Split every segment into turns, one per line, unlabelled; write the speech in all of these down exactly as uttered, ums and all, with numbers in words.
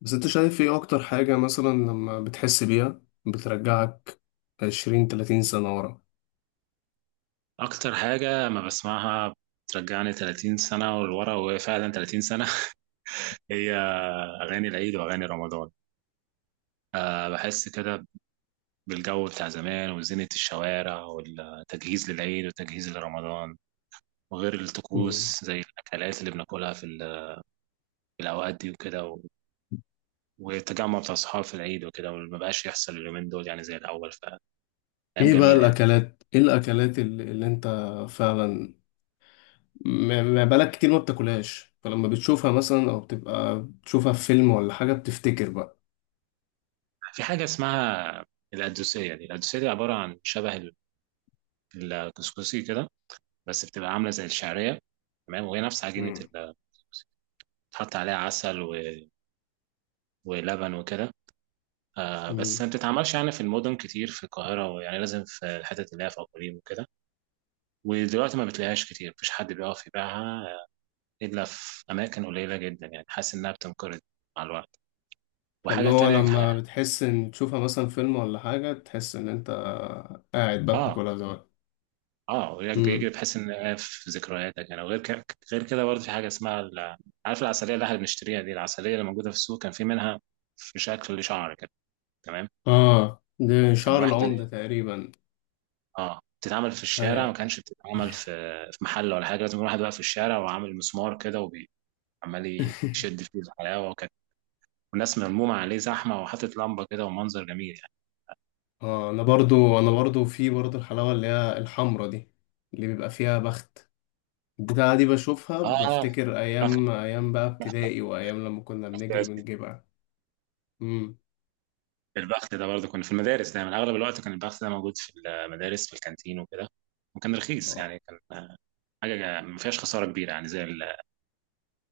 بس انت شايف ايه اكتر حاجة مثلا لما بتحس بيها بترجعك عشرين تلاتين سنة ورا؟
أكتر حاجة ما بسمعها بترجعني 30 سنة ولورا، وهي فعلا 30 سنة هي أغاني العيد وأغاني رمضان. أه بحس كده بالجو بتاع زمان وزينة الشوارع والتجهيز للعيد والتجهيز لرمضان، وغير
مم.
الطقوس زي الأكلات اللي بناكلها في ال- في الأوقات دي وكده، و- والتجمع بتاع الصحاب في العيد وكده، وما بقاش يحصل اليومين دول يعني زي الأول، فأيام
ايه بقى
جميلة يعني.
الاكلات ايه الاكلات اللي, اللي انت؟ فعلا. ما ما بالك كتير ما بتاكلهاش، فلما بتشوفها مثلا او بتبقى بتشوفها في فيلم ولا حاجه بتفتكر بقى؟
في حاجة اسمها القدوسية، دي القدوسية دي عبارة عن شبه ال- الكسكسي كده، بس بتبقى عامله زي الشعريه، تمام، وهي نفس عجينه
مم.
ال- بتحط عليها عسل و... ولبن وكده. آه بس
مم.
ما بتتعملش يعني في المدن كتير في القاهره، ويعني لازم في الحتت اللي هي في اقاليم وكده. ودلوقتي ما بتلاقيهاش كتير، مفيش حد بيقف يبيعها الا في اماكن قليله جدا، يعني حاسس انها بتنقرض مع الوقت.
فاللي
وحاجه
هو
تانية ح-
لما بتحس ان تشوفها مثلا فيلم ولا حاجه تحس ان انت قاعد بقى
اه
بتاكلها زمان.
اه، وياك بيجري
مم.
بحيث ان هي في ذكرياتك يعني. وغير كده، غير كده برضه في حاجه اسمها ال- عارف العسليه اللي احنا بنشتريها دي، العسليه اللي موجوده في السوق كان في منها في شكل شعر كده، تمام،
اه، ده
كان
شعر العمده
واحدة
تقريبا.
اه بتتعمل في الشارع، ما
هي.
كانش بتتعمل في في محل ولا حاجة، لازم يكون واحد واقف في الشارع وعامل مسمار كده وعمال يشد فيه الحلاوة، وكان والناس ملمومة عليه زحمة وحاطط لمبة كده ومنظر جميل يعني.
اه، انا برضو انا برضو في برضو الحلاوه اللي هي الحمرا دي، اللي بيبقى فيها بخت، البتاعة دي بشوفها
اه
بفتكر
البخت،
أيام، أيام بقى ابتدائي وأيام لما كنا بنجري بنجيبها. امم.
البخت ده برضه كنا في المدارس دايما اغلب الوقت كان البخت ده موجود في المدارس في الكانتين وكده، وكان رخيص يعني، كان آه، حاجة ما فيهاش خسارة كبيرة، يعني زي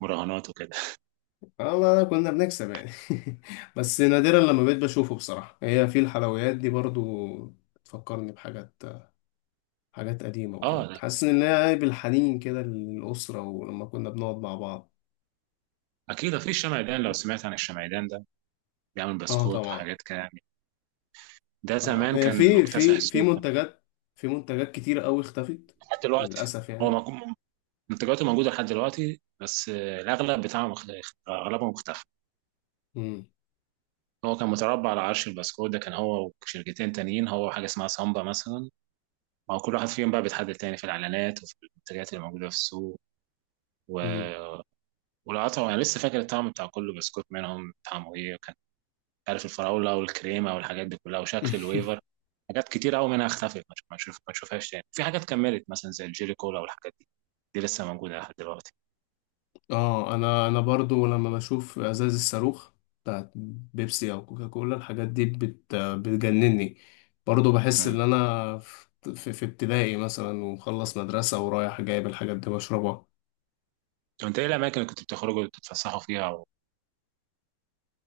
المراهنات وكده.
اه والله كنا بنكسب يعني. بس نادرا لما بقيت بشوفه بصراحة، هي في الحلويات دي برضو تفكرني بحاجات، حاجات قديمة
اه
وكده،
لا،
تحسسني ان هي بالحنين كده للأسرة ولما كنا بنقعد مع بعض.
اكيد في الشمعدان، لو سمعت عن الشمعدان ده بيعمل
اه
بسكوت
طبعا.
وحاجات كده يعني. ده
طبعا
زمان
هي
كان
في
مكتسح
في في
السوق
منتجات، في منتجات كتير قوي اختفت،
لحد دلوقتي.
للأسف
هو
يعني.
مك- منتجاته موجودة لحد دلوقتي، بس آه، الأغلب بتاعه مخ- أغلبه مختفى.
امم.
هو كان متربع على عرش البسكوت ده، كان هو وشركتين تانيين، هو حاجة اسمها سامبا مثلا. ما هو كل واحد فيهم بقى بيتحدد تاني في الإعلانات وفي المنتجات اللي موجودة في السوق و...
امم.
والقطع، أنا لسه فاكر الطعم بتاع كل بسكوت منهم طعمه إيه، عارف الفراوله والكريمه والحاجات دي كلها وشكل الويفر. حاجات كتير قوي منها اختفت، ما ما شوف ما شوفهاش تاني. في حاجات كملت مثلا زي الجيلي كولا والحاجات دي، دي لسه موجوده لحد دلوقتي.
اه، انا انا برضو لما بشوف ازاز الصاروخ بتاعت بيبسي او كوكاكولا، الحاجات دي بت بتجنني، برضو بحس
امم،
ان انا في, في ابتدائي مثلا ومخلص مدرسة ورايح جايب الحاجات دي بشربها.
طب انت ايه الاماكن اللي كنت بتخرجوا تتفسحوا فيها و-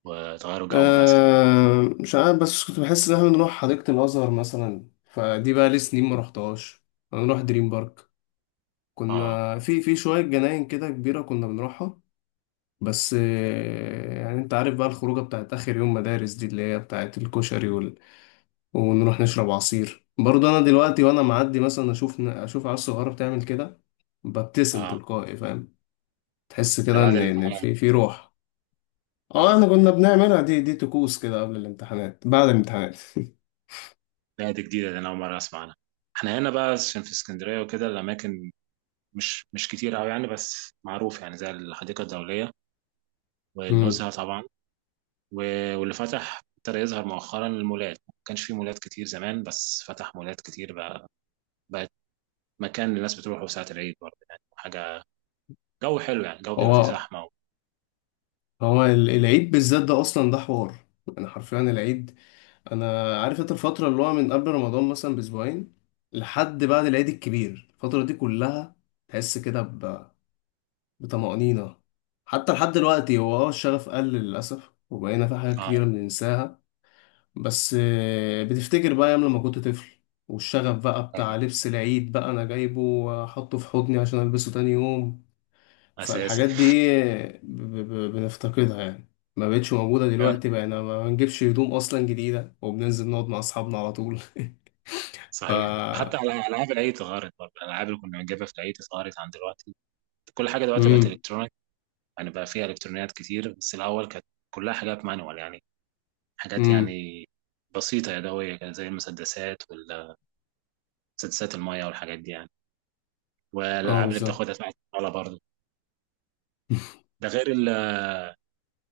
وتغيروا جو مثلا؟
أه، مش عارف، بس كنت بحس ان احنا بنروح حديقة الازهر مثلا، فدي بقى لي سنين ما رحتهاش. انا بنروح دريم بارك،
اه
كنا في في شوية جناين كده كبيرة كنا بنروحها. بس آه، يعني انت عارف بقى الخروجه بتاعت اخر يوم مدارس دي، اللي هي بتاعت الكشري، ونروح نشرب عصير برضه. انا دلوقتي وانا معدي مثلا اشوف اشوف عيال صغيره بتعمل كده ببتسم
اه،
تلقائي، فاهم؟ تحس
ده
كده
بعد
ان إن
الامتحانات.
في في روح. اه
اه
احنا كنا بنعملها، دي دي طقوس كده قبل الامتحانات بعد الامتحانات.
لا، دي جديده، ده انا اول مره اسمع عنها. احنا هنا بقى عشان في اسكندريه وكده، الاماكن مش مش كتير قوي يعني، بس معروف يعني زي الحديقه الدوليه
امم.
والنزهه طبعا، و- واللي فتح ابتدى يظهر مؤخرا المولات، ما كانش في مولات كتير زمان بس فتح مولات كتير بقى، بقت مكان الناس بتروحه ساعة العيد برضه، يعني حاجة جو حلو يعني، جو بيبقى فيه
هو
زحمة و...
هو ال- العيد بالذات ده اصلا ده حوار، انا حرفيا العيد. انا عارف انت الفتره اللي هو من قبل رمضان مثلا باسبوعين لحد بعد العيد الكبير، الفتره دي كلها تحس كده بطمأنينة. حتى لحد دلوقتي هو اه الشغف قل للأسف، وبقينا في حاجات
اه
كتيرة بننساها. بس آه، بتفتكر بقى أيام لما كنت طفل، والشغف بقى بتاع
صحيح.
لبس العيد بقى أنا جايبه وأحطه في حضني عشان ألبسه تاني يوم.
أساسي.
فالحاجات دي آه، ب- ب- بنفتقدها يعني، ما بقتش موجودة دلوقتي، بقينا ما بنجيبش هدوم أصلا جديدة وبننزل نقعد مع أصحابنا على طول. ف
صحيح، حتى على ألعاب العيد اتغيرت برضه، الألعاب اللي كنا بنجيبها في العيد اتغيرت عن دلوقتي. كل حاجة دلوقتي بقت
مم.
إلكترونيك، يعني بقى فيها إلكترونيات كتير، بس الأول كانت كلها حاجات مانوال يعني، حاجات
مم.
يعني بسيطة يدوية كده زي المسدسات والمسدسات المية والحاجات دي يعني،
اه
والألعاب اللي
بالظبط.
بتاخدها تحت الطاولة برضه. ده غير ال-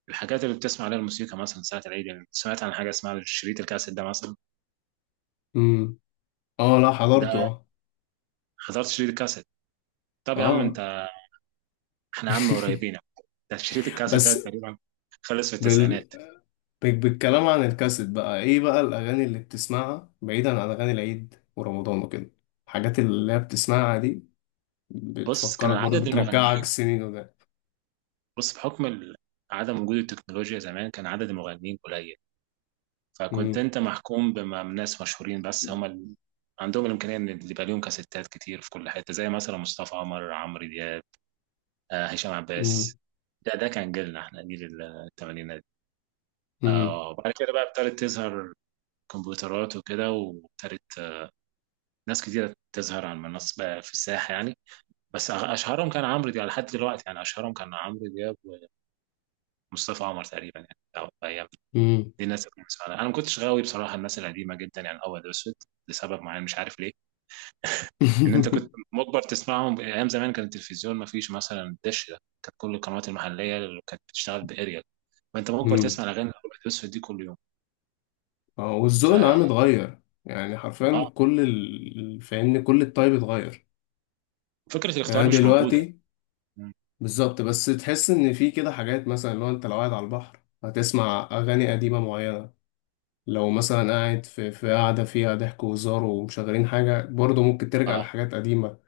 الحاجات اللي بتسمع عليها الموسيقى مثلا ساعة العيد، يعني سمعت عن حاجة اسمها شريط الكاسيت ده مثلا؟
مم. اه، لا،
ده
حضرته اه
حضرت شريط الكاسيت؟ طب يا عم
اه.
انت، احنا عم قريبين. ده شريط الكاسيت ده
بس.
تقريبا خلص في
بال...
التسعينات.
طيب بالكلام عن الكاسيت بقى، ايه بقى الاغاني اللي بتسمعها بعيدا عن اغاني العيد ورمضان وكده؟ الحاجات اللي هي بتسمعها دي
بص كان
بتفكرك برضه،
عدد
بترجعك
المغنيين،
سنين وده؟
بص بحكم ال- عدم وجود التكنولوجيا زمان كان عدد المغنيين قليل، فكنت
امم.
انت محكوم بناس مشهورين بس، هم ال... عندهم الامكانيه ان اللي يبقى ليهم كاسيتات كتير في كل حته، زي مثلا مصطفى عمر، عمرو دياب، آه، هشام
امم.
عباس. ده ده كان جيلنا، احنا جيل الثمانينات.
امم.
آه، وبعد كده بقى ابتدت تظهر كمبيوترات وكده، وابتدت آه، ناس كتيرة تظهر على المنصة بقى، في الساحة يعني. بس أغ- أشهرهم كان عمرو دياب لحد دلوقتي، يعني أشهرهم كان عمرو دياب ومصطفى عمر تقريبا يعني أو أيام.
امم.
دي الناس اللي كنت بسمعها. أنا ما كنتش غاوي بصراحة الناس القديمة جدا يعني أبيض وأسود، لسبب معين مش عارف ليه. إن أنت كنت مجبر تسمعهم أيام زمان، كان التلفزيون ما فيش مثلا دش، ده كانت كل القنوات المحلية اللي كانت بتشتغل بأريال، فأنت مجبر
امم.
تسمع الأغاني الأبيض وأسود دي كل يوم.
اه
ف
والذوق العام اتغير. يعني حرفيا
آه
كل ال... فاهمني كل الطيب اتغير.
فكرة
يعني
الاختيار
أنا
مش موجودة.
دلوقتي.
مم.
بالظبط. بس تحس ان في كده حاجات، مثلا لو انت لو قاعد على البحر هتسمع اغاني قديمة معينة، لو مثلا قاعد في في قاعدة فيها ضحك وهزار ومشغلين حاجة، برضه ممكن ترجع
اه
لحاجات قديمة.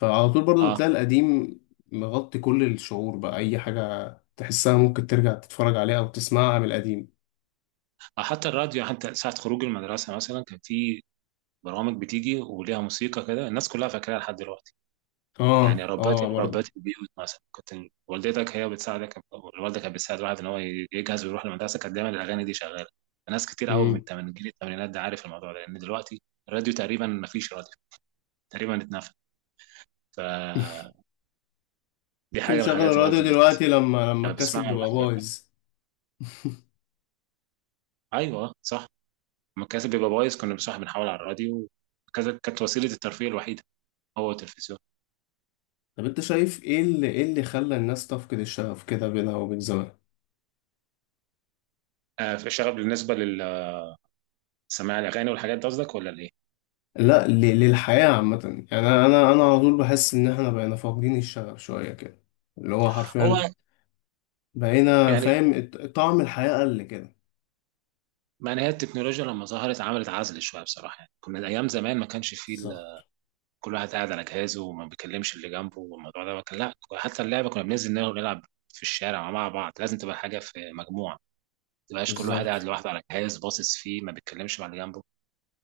فعلى طول برضه
اه،
بتلاقي القديم مغطي كل الشعور، بقى أي حاجة تحسها ممكن ترجع تتفرج عليها أو تسمعها من القديم.
آه، حتى الراديو يعني، حتى ساعة خروج المدرسة مثلا كان في برامج بتيجي وليها موسيقى كده الناس كلها فاكراها لحد دلوقتي. يعني
اه،
ربات
اه،
ربات
برضه.
البيوت مثلا، كنت والدتك هي بتساعدك، أو الوالدة كانت بتساعد الواحد ان هو يجهز ويروح المدرسة، كانت دايما الاغاني دي شغالة. ناس كتير قوي
مم.
من تمن- جيل الثمانينات ده عارف الموضوع ده، لان دلوقتي الراديو تقريبا ما فيش راديو، تقريبا اتنفى. فدي
ممكن
حاجة من
تشغل
الحاجات اللي
الراديو
برضه بت...
دلوقتي لما لما
لما
الكاسيت
بسمعها
بيبقى
الواحد بيرجع،
بايظ.
ايوه صح. لما الكاسيت بيبقى بايظ كنا بنصح بنحاول على الراديو. كذا- كانت وسيلة الترفيه الوحيدة، هو تلفزيون.
طب انت شايف ايه اللي، ايه اللي خلى الناس تفقد الشغف كده بينها وبين زمان؟
آه في شغف بالنسبه للسماع الاغاني والحاجات دي قصدك ولا الايه؟
لا، ل- للحياة عامة. يعني انا انا أنا على طول بحس ان احنا بقينا فاقدين الشغف شوية كده، اللي هو
هو
حرفيا بقينا
يعني
فاهم الط- طعم الحياة قل كده.
ما هي التكنولوجيا لما ظهرت عملت عزل شويه بصراحه، يعني كنا ايام زمان ما كانش فيه
بالظبط،
ال- كل واحد قاعد على جهازه وما بيكلمش اللي جنبه، والموضوع ده كان لا، حتى اللعبه كنا بننزل نلعب نلعب في الشارع مع بعض، لازم تبقى حاجه في مجموعه ما تبقاش كل واحد قاعد
بالظبط.
لوحده على جهاز باصص فيه ما بيتكلمش مع اللي جنبه.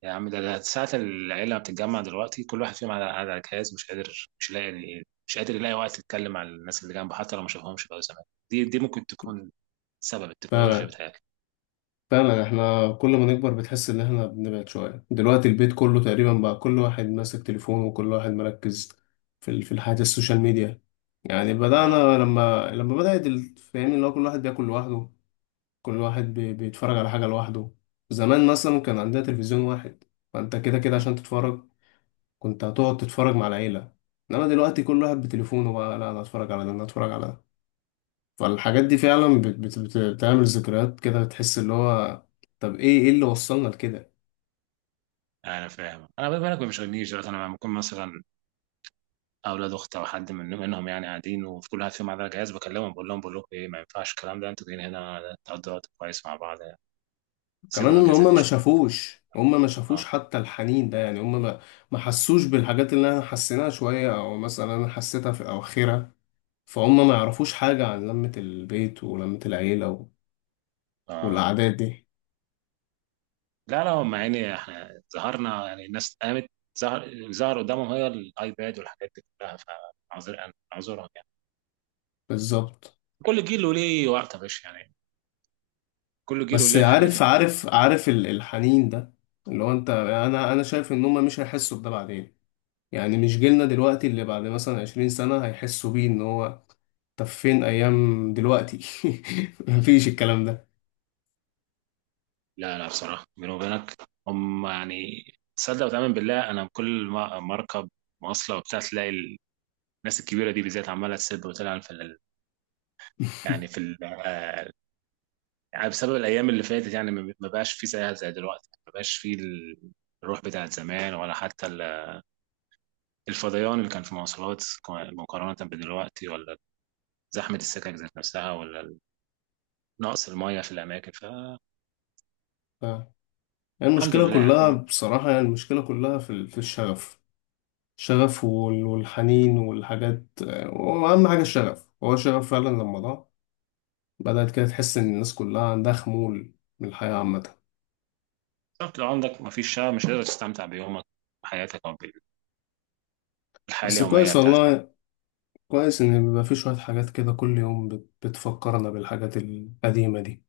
يا عم ده ده ساعة العيلة بتتجمع دلوقتي كل واحد فيهم على على جهاز، مش قادر، مش لاقي يعني، مش قادر يلاقي وقت يتكلم مع الناس اللي جنبه حتى لو ما شافهمش بقى زمان. دي دي ممكن تكون سبب التكنولوجيا،
فعلا،
بتهيألي.
فعلا. احنا كل ما نكبر بتحس ان احنا بنبعد شوية، دلوقتي البيت كله تقريبا بقى كل واحد ماسك تليفونه وكل واحد مركز في ال- في الحياة السوشيال ميديا. يعني
اه
بدأنا لما، لما بدأت ال- فاهمني اللي هو كل واحد بياكل لوحده، كل واحد بي- بيتفرج على حاجة لوحده. زمان مثلا كان عندنا تلفزيون واحد، فانت كده كده عشان تتفرج كنت هتقعد تتفرج مع العيلة. انما دلوقتي كل واحد بتليفونه، بقى لا انا اتفرج على ده انا اتفرج على ده. فالحاجات دي فعلا بت بت بت بتعمل ذكريات كده، بتحس اللي هو، طب ايه ايه اللي وصلنا لكده؟
انا فاهم، انا بما انك ما بيشغلنيش دلوقتي، انا لما بكون مثلا اولاد اخت او حد من منهم يعني قاعدين، وفي كل واحد فيهم على جهاز، بكلمهم بقول لهم، بقول لكم ايه، ما ينفعش الكلام ده، انتوا جايين هنا تقضوا وقت كويس مع بعض، سيبوا
كمان ان
الاجازه
هما
دي
ما
شويه.
شافوش هما ما شافوش
اه
حتى الحنين ده، يعني هما ما ما حسوش بالحاجات اللي انا حسيناها شوية، او مثلا انا حسيتها في اواخرها. فهم ما يعرفوش حاجة عن لمة البيت ولمة العيلة و-
اه.
والعادات دي.
لا لا، هم يعني احنا ظهرنا يعني، الناس قامت، ظهر ظهر قدامهم هي الايباد والحاجات دي كلها، فاعذر اعذرهم يعني.
بالظبط.
كل جيل وليه وقته يا باشا يعني، كل جيل
بس
وليه الحاجات
عارف
الكويسه.
عارف عارف ال- الحنين ده اللي هو انت انا انا شايف ان هما مش هيحسوا بده بعدين، يعني مش جيلنا دلوقتي اللي بعد مثلا عشرين سنة هيحسوا بيه ان هو طب فين ايام دلوقتي؟ مفيش الكلام ده.
لا لا بصراحه بيني وبينك، هم يعني تصدق وتؤمن بالله، انا كل ما ما اركب مواصله وبتاع، تلاقي الناس الكبيره دي بالذات عماله تسب وتلعن في ال- يعني في ال- آه، يعني بسبب الايام اللي فاتت، يعني ما ما بقاش في زيها زي دلوقتي، ما بقاش في الروح بتاعت زمان، ولا حتى ال الفضيان اللي كان في مواصلات مقارنة بدلوقتي، ولا زحمة السكك ذات نفسها، ولا نقص المية في الأماكن، فالحمد
آه. المشكله
لله
كلها
يعني.
بصراحه، يعني المشكله كلها في ال- في الشغف، الشغف وال- والحنين والحاجات، آه، واهم حاجه الشغف، هو الشغف فعلا لما ضاع بدات كده تحس ان الناس كلها عندها خمول من الحياه عامه.
طب لو عندك مفيش شغف، مش هتقدر تستمتع بيومك وحياتك، أو بالحياة
بس
اليومية
كويس والله،
بتاعتك.
كويس ان بيبقى في شويه حاجات كده كل يوم بت- بتفكرنا بالحاجات القديمه دي.